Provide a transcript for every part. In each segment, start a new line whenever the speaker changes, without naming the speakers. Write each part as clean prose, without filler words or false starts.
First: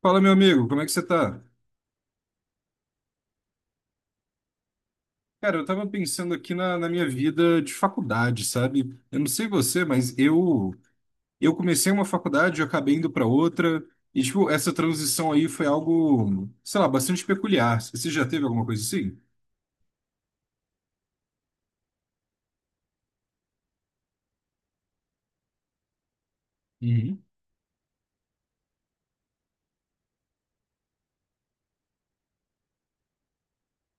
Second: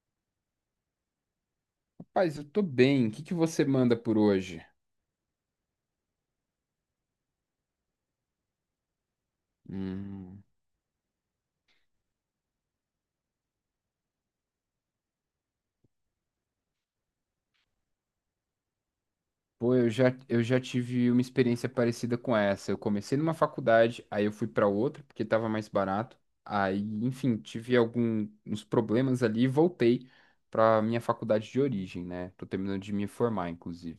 Fala, meu amigo, como é que você tá?
Paz, eu tô bem. O que que você manda por hoje?
Cara, eu tava pensando aqui na minha vida de faculdade, sabe? Eu não sei você, mas
Hum,
eu comecei uma faculdade, eu acabei indo pra outra, e tipo, essa transição aí foi algo, sei lá, bastante peculiar. Você já teve alguma coisa assim?
Pô, eu já tive uma experiência parecida com essa. Eu comecei numa faculdade, aí eu fui pra outra porque tava mais barato. Aí,
Uhum,
enfim, tive alguns problemas ali e voltei pra minha faculdade de origem, né? Tô terminando de me formar, inclusive.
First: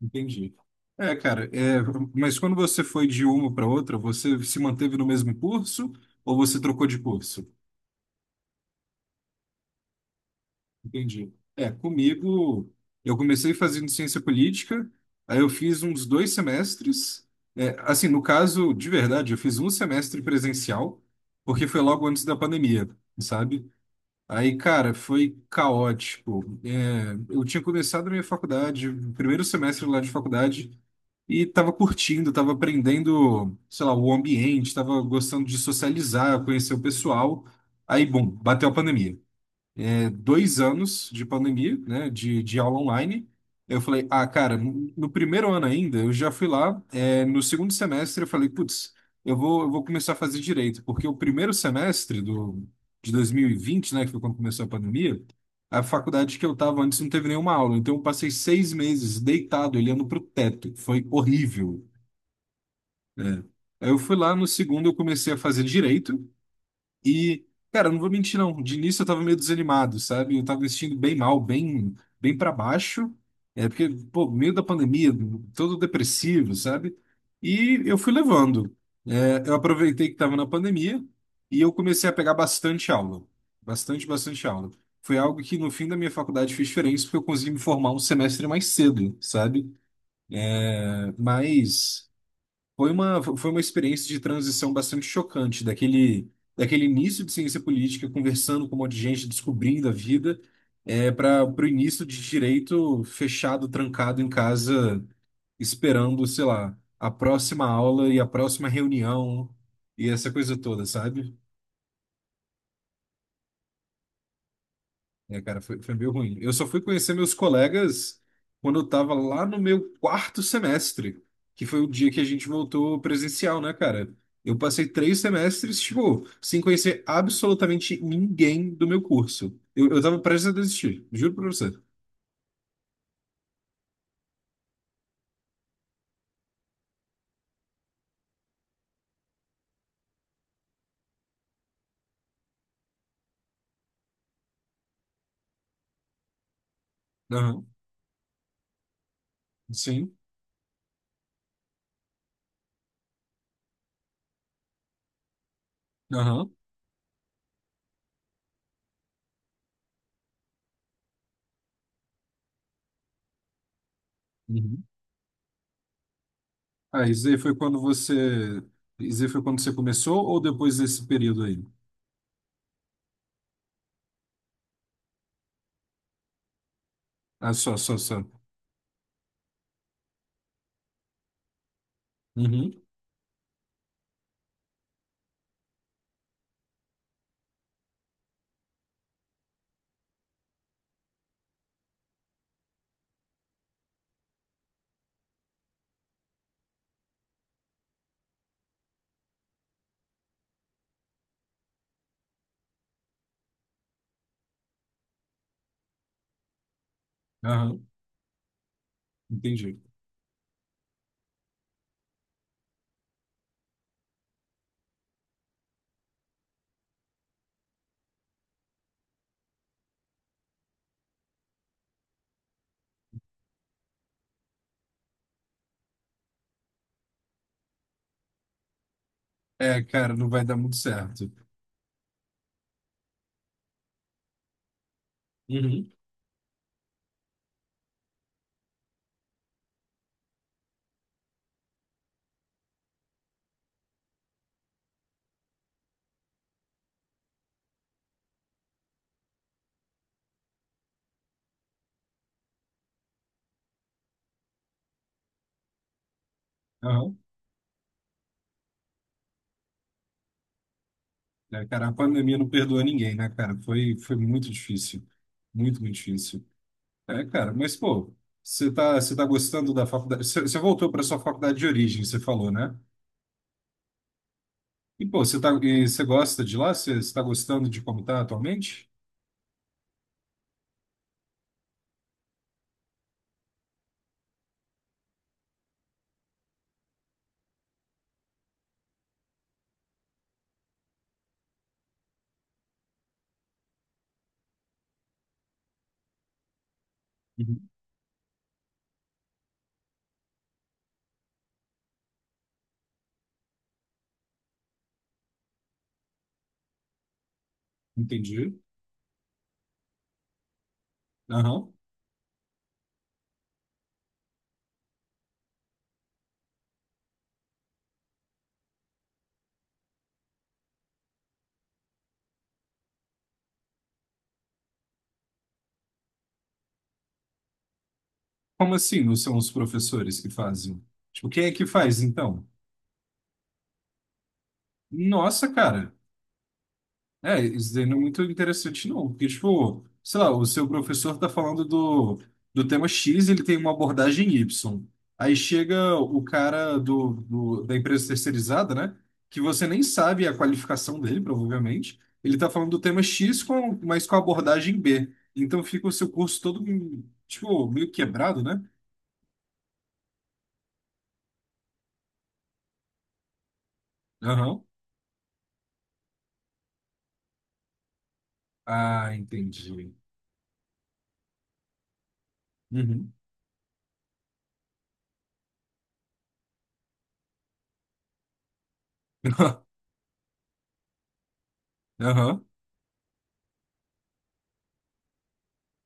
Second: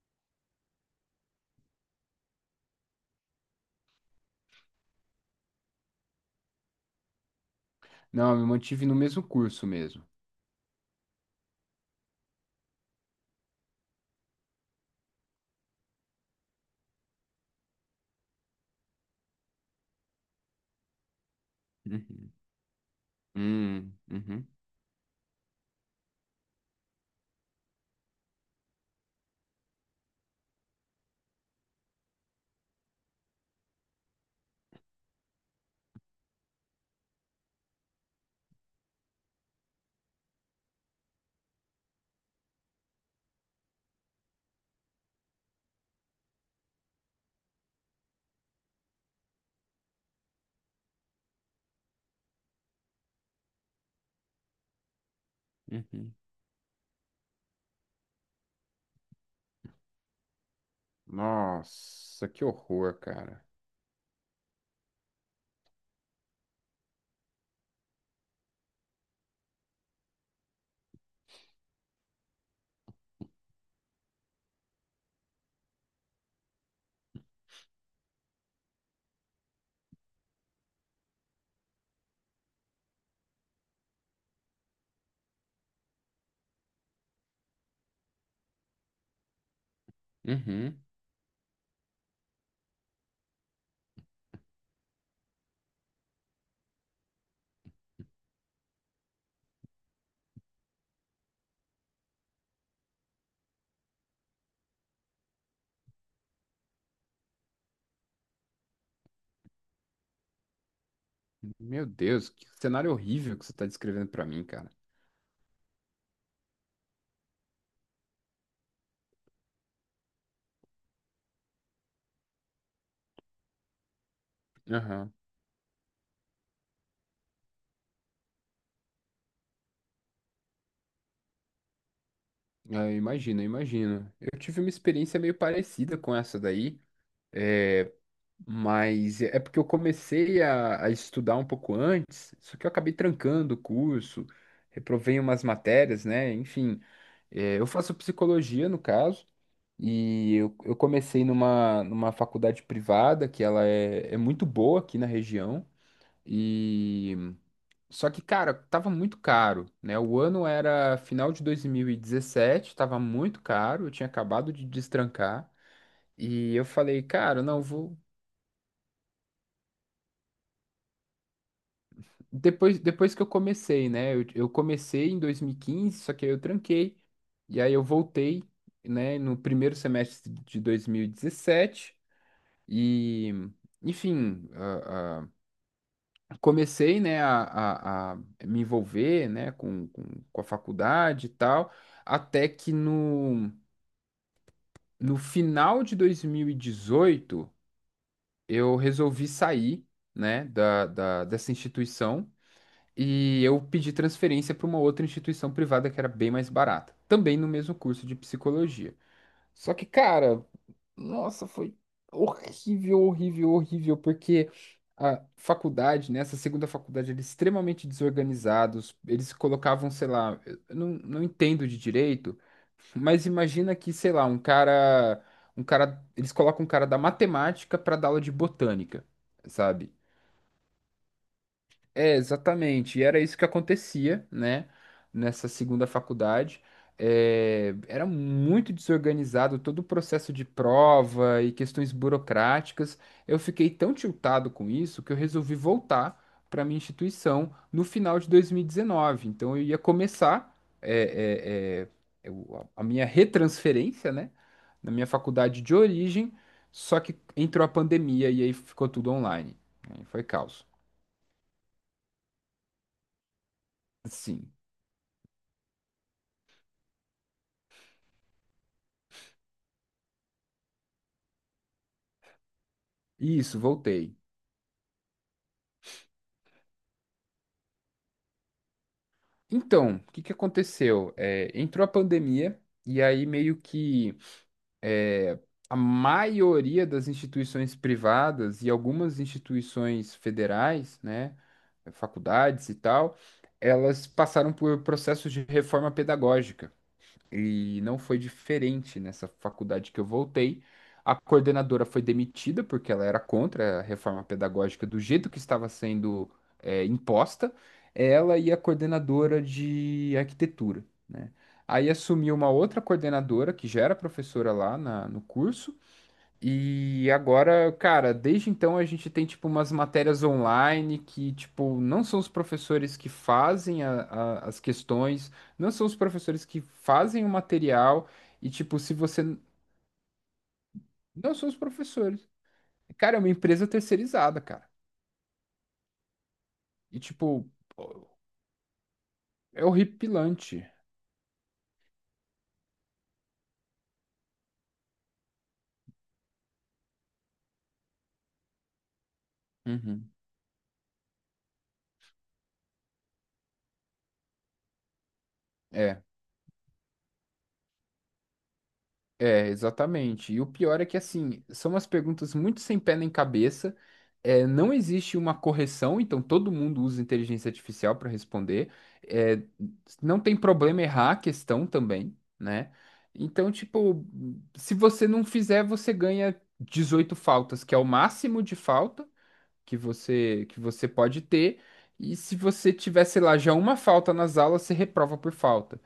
entendi. É, cara, é, mas quando você foi de uma para outra, você se manteve no mesmo curso ou você trocou de curso?
Não, eu me mantive no mesmo curso mesmo.
Entendi. É, comigo, eu comecei fazendo ciência política, aí eu fiz uns 2 semestres. É, assim, no caso, de verdade, eu fiz um semestre presencial, porque foi logo antes
Uhum.
da pandemia, sabe?
Uhum.
Aí, cara, foi caótico. É, eu tinha começado a minha faculdade, o primeiro semestre lá de faculdade, e tava curtindo, tava aprendendo, sei lá, o ambiente, tava gostando de socializar, conhecer o pessoal. Aí, bom, bateu a pandemia, 2 anos de pandemia, né, de aula online. Eu falei, ah, cara, no primeiro ano ainda, eu já fui lá, é, no segundo semestre eu falei, putz, eu vou começar a fazer direito, porque o primeiro semestre de 2020, né, que foi quando começou a pandemia, a
Uhum.
faculdade que eu estava antes não teve nenhuma aula, então eu passei 6 meses deitado, olhando para o teto, foi horrível,
Nossa, que horror,
né?
cara.
Aí eu fui lá, no segundo eu comecei a fazer direito, e, cara, eu não vou mentir, não. De início eu tava meio desanimado, sabe? Eu tava vestindo bem mal, bem para baixo. É porque, pô, meio da pandemia, todo depressivo, sabe? E eu fui levando. É, eu aproveitei que tava na pandemia e eu comecei a pegar bastante aula. Bastante, bastante aula. Foi algo que no fim da minha faculdade fez diferença porque eu consegui me formar um semestre mais cedo, sabe?
Uhum.
É, mas, foi uma experiência de transição bastante chocante, daquele início de ciência política, conversando com um monte de gente, descobrindo a vida, é, para o início de direito fechado, trancado em casa, esperando, sei lá, a próxima aula e a próxima reunião e essa coisa toda, sabe?
Meu Deus, que cenário horrível que você tá descrevendo pra mim, cara.
É, cara, foi meio ruim. Eu só fui conhecer meus colegas quando eu tava lá no meu quarto semestre, que foi o dia que a gente voltou presencial, né, cara? Eu passei
Aham.
3 semestres, tipo, sem conhecer absolutamente ninguém do meu curso. Eu tava prestes a desistir, juro pra você.
Ah, imagino, imagino. Eu tive uma experiência meio parecida com essa daí, é, mas é porque eu comecei a estudar um pouco antes, só que eu acabei trancando o curso, reprovei umas matérias, né? Enfim, é,
Aham,
eu faço psicologia no caso,
sim,
e eu comecei numa faculdade privada, que ela é muito boa aqui na região.
aham.
Só que, cara, tava muito caro, né? O ano era final de 2017, tava muito caro, eu tinha acabado de
Uhum.
destrancar. E eu falei,
Ah, isso aí
cara,
foi
não,
quando
vou.
você. Isso aí foi quando você começou ou depois desse período aí?
Depois, depois que eu comecei, né? Eu comecei em 2015, só que aí eu tranquei.
Ah,
E aí
só,
eu
só, só.
voltei, né, no primeiro semestre de 2017.
Uhum,
E, dezessete. E, enfim, comecei, né, a me envolver, né, com a faculdade e tal. Até que no No final de 2018, eu resolvi sair, né, dessa instituição e eu pedi transferência para uma outra instituição privada que era bem mais barata, também no mesmo
aham,
curso de psicologia. Só
entendi.
que, cara, nossa, foi horrível, horrível, horrível, porque a faculdade, né, essa segunda faculdade, eles extremamente desorganizados, eles colocavam, sei lá, eu não entendo de direito, mas imagina que, sei lá, um cara, eles colocam um cara da matemática para dar aula de botânica,
É,
sabe?
cara, não vai dar muito certo.
É, exatamente. E era isso que acontecia, né? Nessa segunda
Uhum.
faculdade. É, era muito desorganizado todo o processo de prova e questões burocráticas. Eu fiquei tão tiltado com isso que eu resolvi voltar para minha instituição no final de 2019. Então eu ia começar a minha retransferência, né? Na minha faculdade de origem, só que
Aham.
entrou a pandemia e aí ficou tudo online. Aí foi caos.
É, cara, a pandemia não perdoa ninguém, né, cara? Foi muito
Sim.
difícil. Muito, muito difícil. É, cara, mas, pô, você tá gostando da faculdade? Você voltou para sua faculdade de origem, você falou, né?
Isso, voltei.
E, pô, você tá, e você gosta de lá? Você tá gostando de como tá atualmente?
Então, o que que aconteceu? É, entrou a pandemia e aí meio que é, a maioria das instituições privadas e algumas instituições federais, né, faculdades e tal, elas passaram por processos de reforma pedagógica.
Uhum.
E não foi diferente nessa faculdade que eu voltei. A coordenadora foi demitida porque ela era contra a reforma pedagógica do jeito que estava sendo, é, imposta. Ela e
Entendi.
a coordenadora de arquitetura, né?
Aham.
Aí assumiu uma outra coordenadora que já era professora no curso e agora, cara, desde então a gente tem, tipo, umas matérias online que, tipo, não são os professores que fazem as questões, não são os professores que fazem o material, e,
Como
tipo, se
assim não
você.
são
N-
os professores que fazem? Tipo,
Não
quem
são
é
os
que faz,
professores.
então?
Cara, é uma empresa terceirizada, cara.
Nossa, cara.
E,
É,
tipo,
isso daí não é muito interessante, não. Porque,
é
tipo, sei lá, o
horripilante.
seu professor tá falando do tema X, ele tem uma abordagem Y. Aí chega o cara da empresa terceirizada, né? Que você nem
Uhum.
sabe a qualificação dele, provavelmente. Ele tá falando do tema X, com, mas com a abordagem B. Então fica o
É.
seu curso todo, tipo, meio quebrado, né?
É, exatamente. E o pior é que, assim, são umas perguntas muito sem pé nem cabeça. É,
Aham.
não existe uma correção, então todo mundo usa inteligência artificial para responder.
Ah,
É,
entendi.
não tem problema errar a questão também, né?
Uhum.
Então, tipo, se você não fizer, você ganha 18 faltas, que é o máximo de falta que você, que você pode ter. E se
Aham,
você tiver, sei lá, já uma falta nas aulas, você reprova por falta.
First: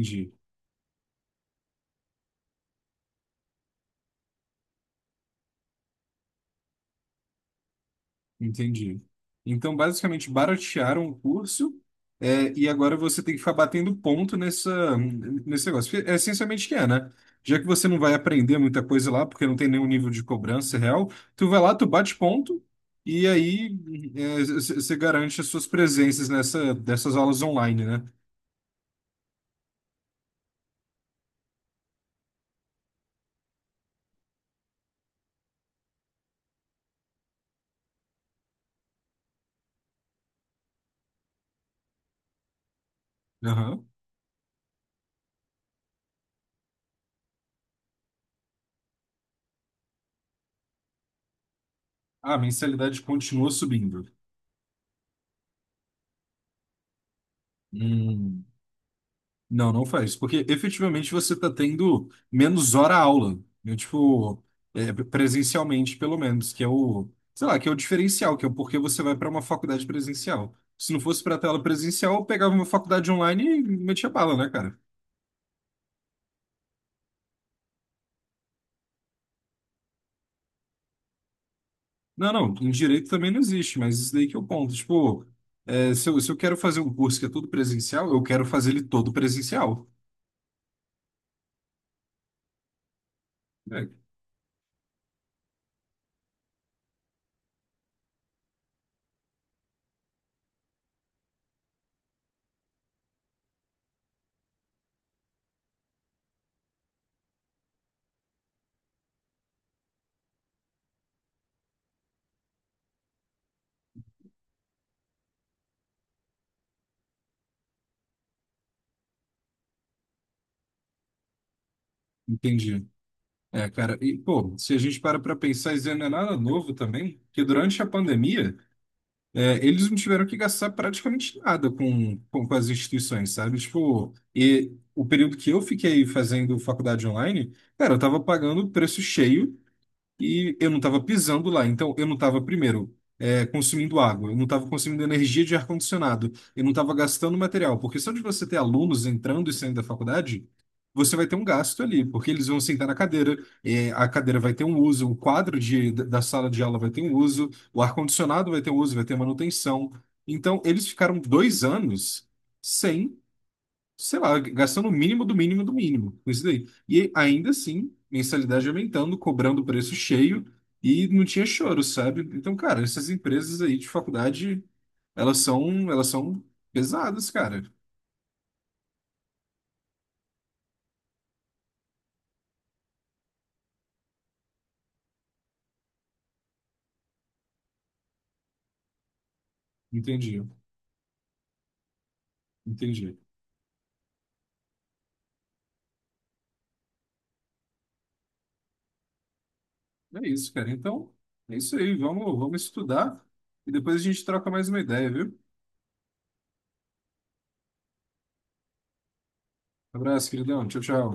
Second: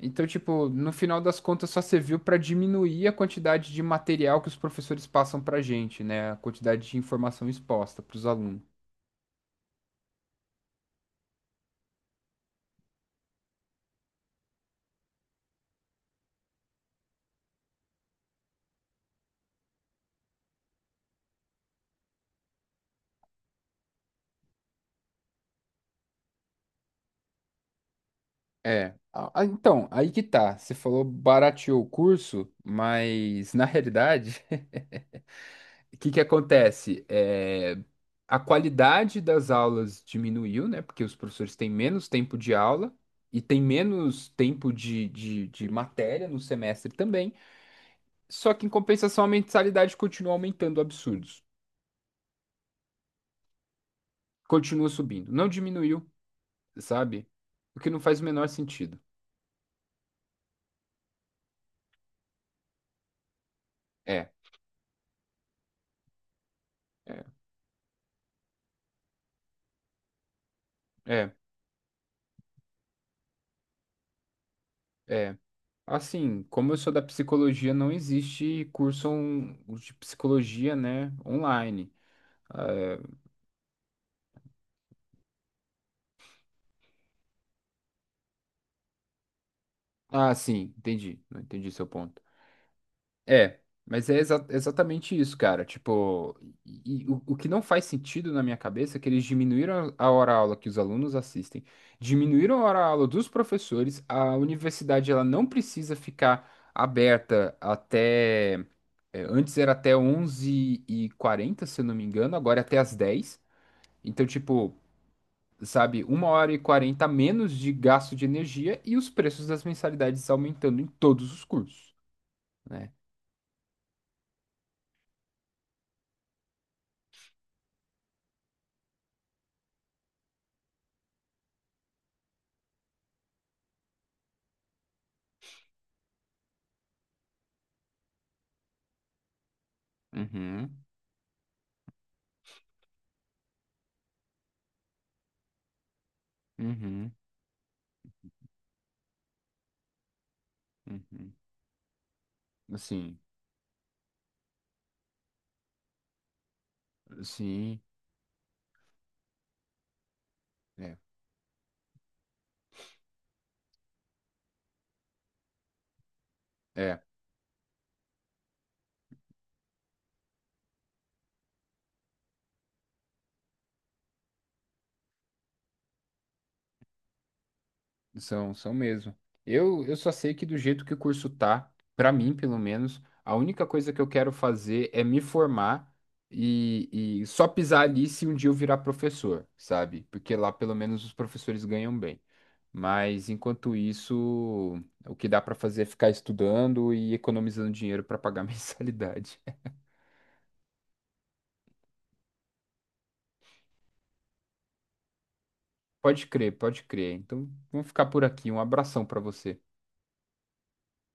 Então, tipo, no final das contas só serviu para diminuir a quantidade de material que os professores passam pra gente, né? A quantidade de informação exposta para os alunos.
Entendi. Então, basicamente, baratearam o curso, é, e agora você tem que ficar batendo ponto nessa, nesse negócio. Porque é essencialmente que é, né? Já que você não vai aprender muita coisa lá, porque não tem nenhum nível de cobrança real, tu vai lá, tu bate ponto, e aí é, você garante as suas presenças nessa, dessas aulas online, né?
É. Então, aí que tá. Você falou barateou o curso, mas na realidade, o que que acontece? É, a qualidade das aulas diminuiu, né? Porque os professores têm menos tempo de aula e têm
Aham.
menos tempo de matéria no semestre também. Só que, em compensação, a mensalidade continua aumentando absurdos.
Ah, a mensalidade continua subindo.
Continua subindo. Não diminuiu, sabe? O que não faz o
Hum.
menor sentido.
Não, não faz, porque efetivamente você está tendo menos hora aula, né?
É,
Tipo, é, presencialmente pelo menos, que é o,
é,
sei lá, que é o diferencial, que é o porquê você vai para uma faculdade presencial. Se não fosse
é,
para a tela presencial, eu pegava uma faculdade online e metia bala, né, cara?
é. Assim, como eu sou da psicologia, não existe de psicologia, né, online.
Não, não, em direito também não existe, mas isso daí que é o ponto. Tipo, é, se eu quero fazer um curso que é todo presencial, eu quero fazer ele todo presencial.
Ah, ah, sim, entendi. Não entendi seu ponto. É,
É,
mas é exatamente isso, cara. Tipo, e o que não faz sentido na minha cabeça é que eles diminuíram a hora-aula que os alunos assistem, diminuíram a hora-aula dos professores. A universidade ela não precisa ficar aberta até. É, antes era até 11h40, se eu não me engano, agora é até às 10h. Então, tipo, sabe, 1h40 a menos de gasto de energia e os preços das mensalidades aumentando em todos os cursos,
entendi.
né?
É, cara, e pô, se a gente para pensar, isso não é nada novo também, que durante a pandemia é, eles não tiveram que gastar praticamente nada com as instituições, sabe? Tipo, e o período que eu fiquei fazendo faculdade online, cara, eu tava pagando o preço cheio e eu não
Uhum,
estava pisando lá, então eu não estava, primeiro, é, consumindo água, eu não estava consumindo energia de ar-condicionado, eu não estava
uhum.
gastando material, porque só de você ter alunos entrando e saindo da faculdade, você vai
Uhum.
ter um gasto ali, porque eles vão sentar na
Assim,
cadeira, é, a cadeira vai ter um uso, o quadro de, da sala de aula vai ter um uso, o
sim,
ar-condicionado vai ter um uso, vai ter manutenção. Então, eles
é,
ficaram 2 anos sem, sei lá, gastando o mínimo do mínimo do mínimo com isso daí.
é,
E ainda assim, mensalidade aumentando, cobrando o preço cheio e não tinha choro, sabe? Então, cara, essas empresas aí de faculdade, elas são pesadas, cara.
são, são mesmo. Eu só sei que do jeito que o curso tá, pra mim, pelo menos, a única coisa que eu quero fazer é me formar e só pisar ali se um dia eu virar professor, sabe? Porque
Entendi,
lá pelo menos os professores ganham bem.
entendi.
Mas enquanto isso, o que dá pra fazer é ficar estudando e economizando dinheiro pra pagar mensalidade.
É isso, cara. Então, é isso aí. Vamos, vamos estudar e depois a gente troca mais uma ideia, viu?
Pode crer, pode crer. Então, vamos ficar por aqui. Um abração pra você.
Abraço, queridão. Tchau, tchau.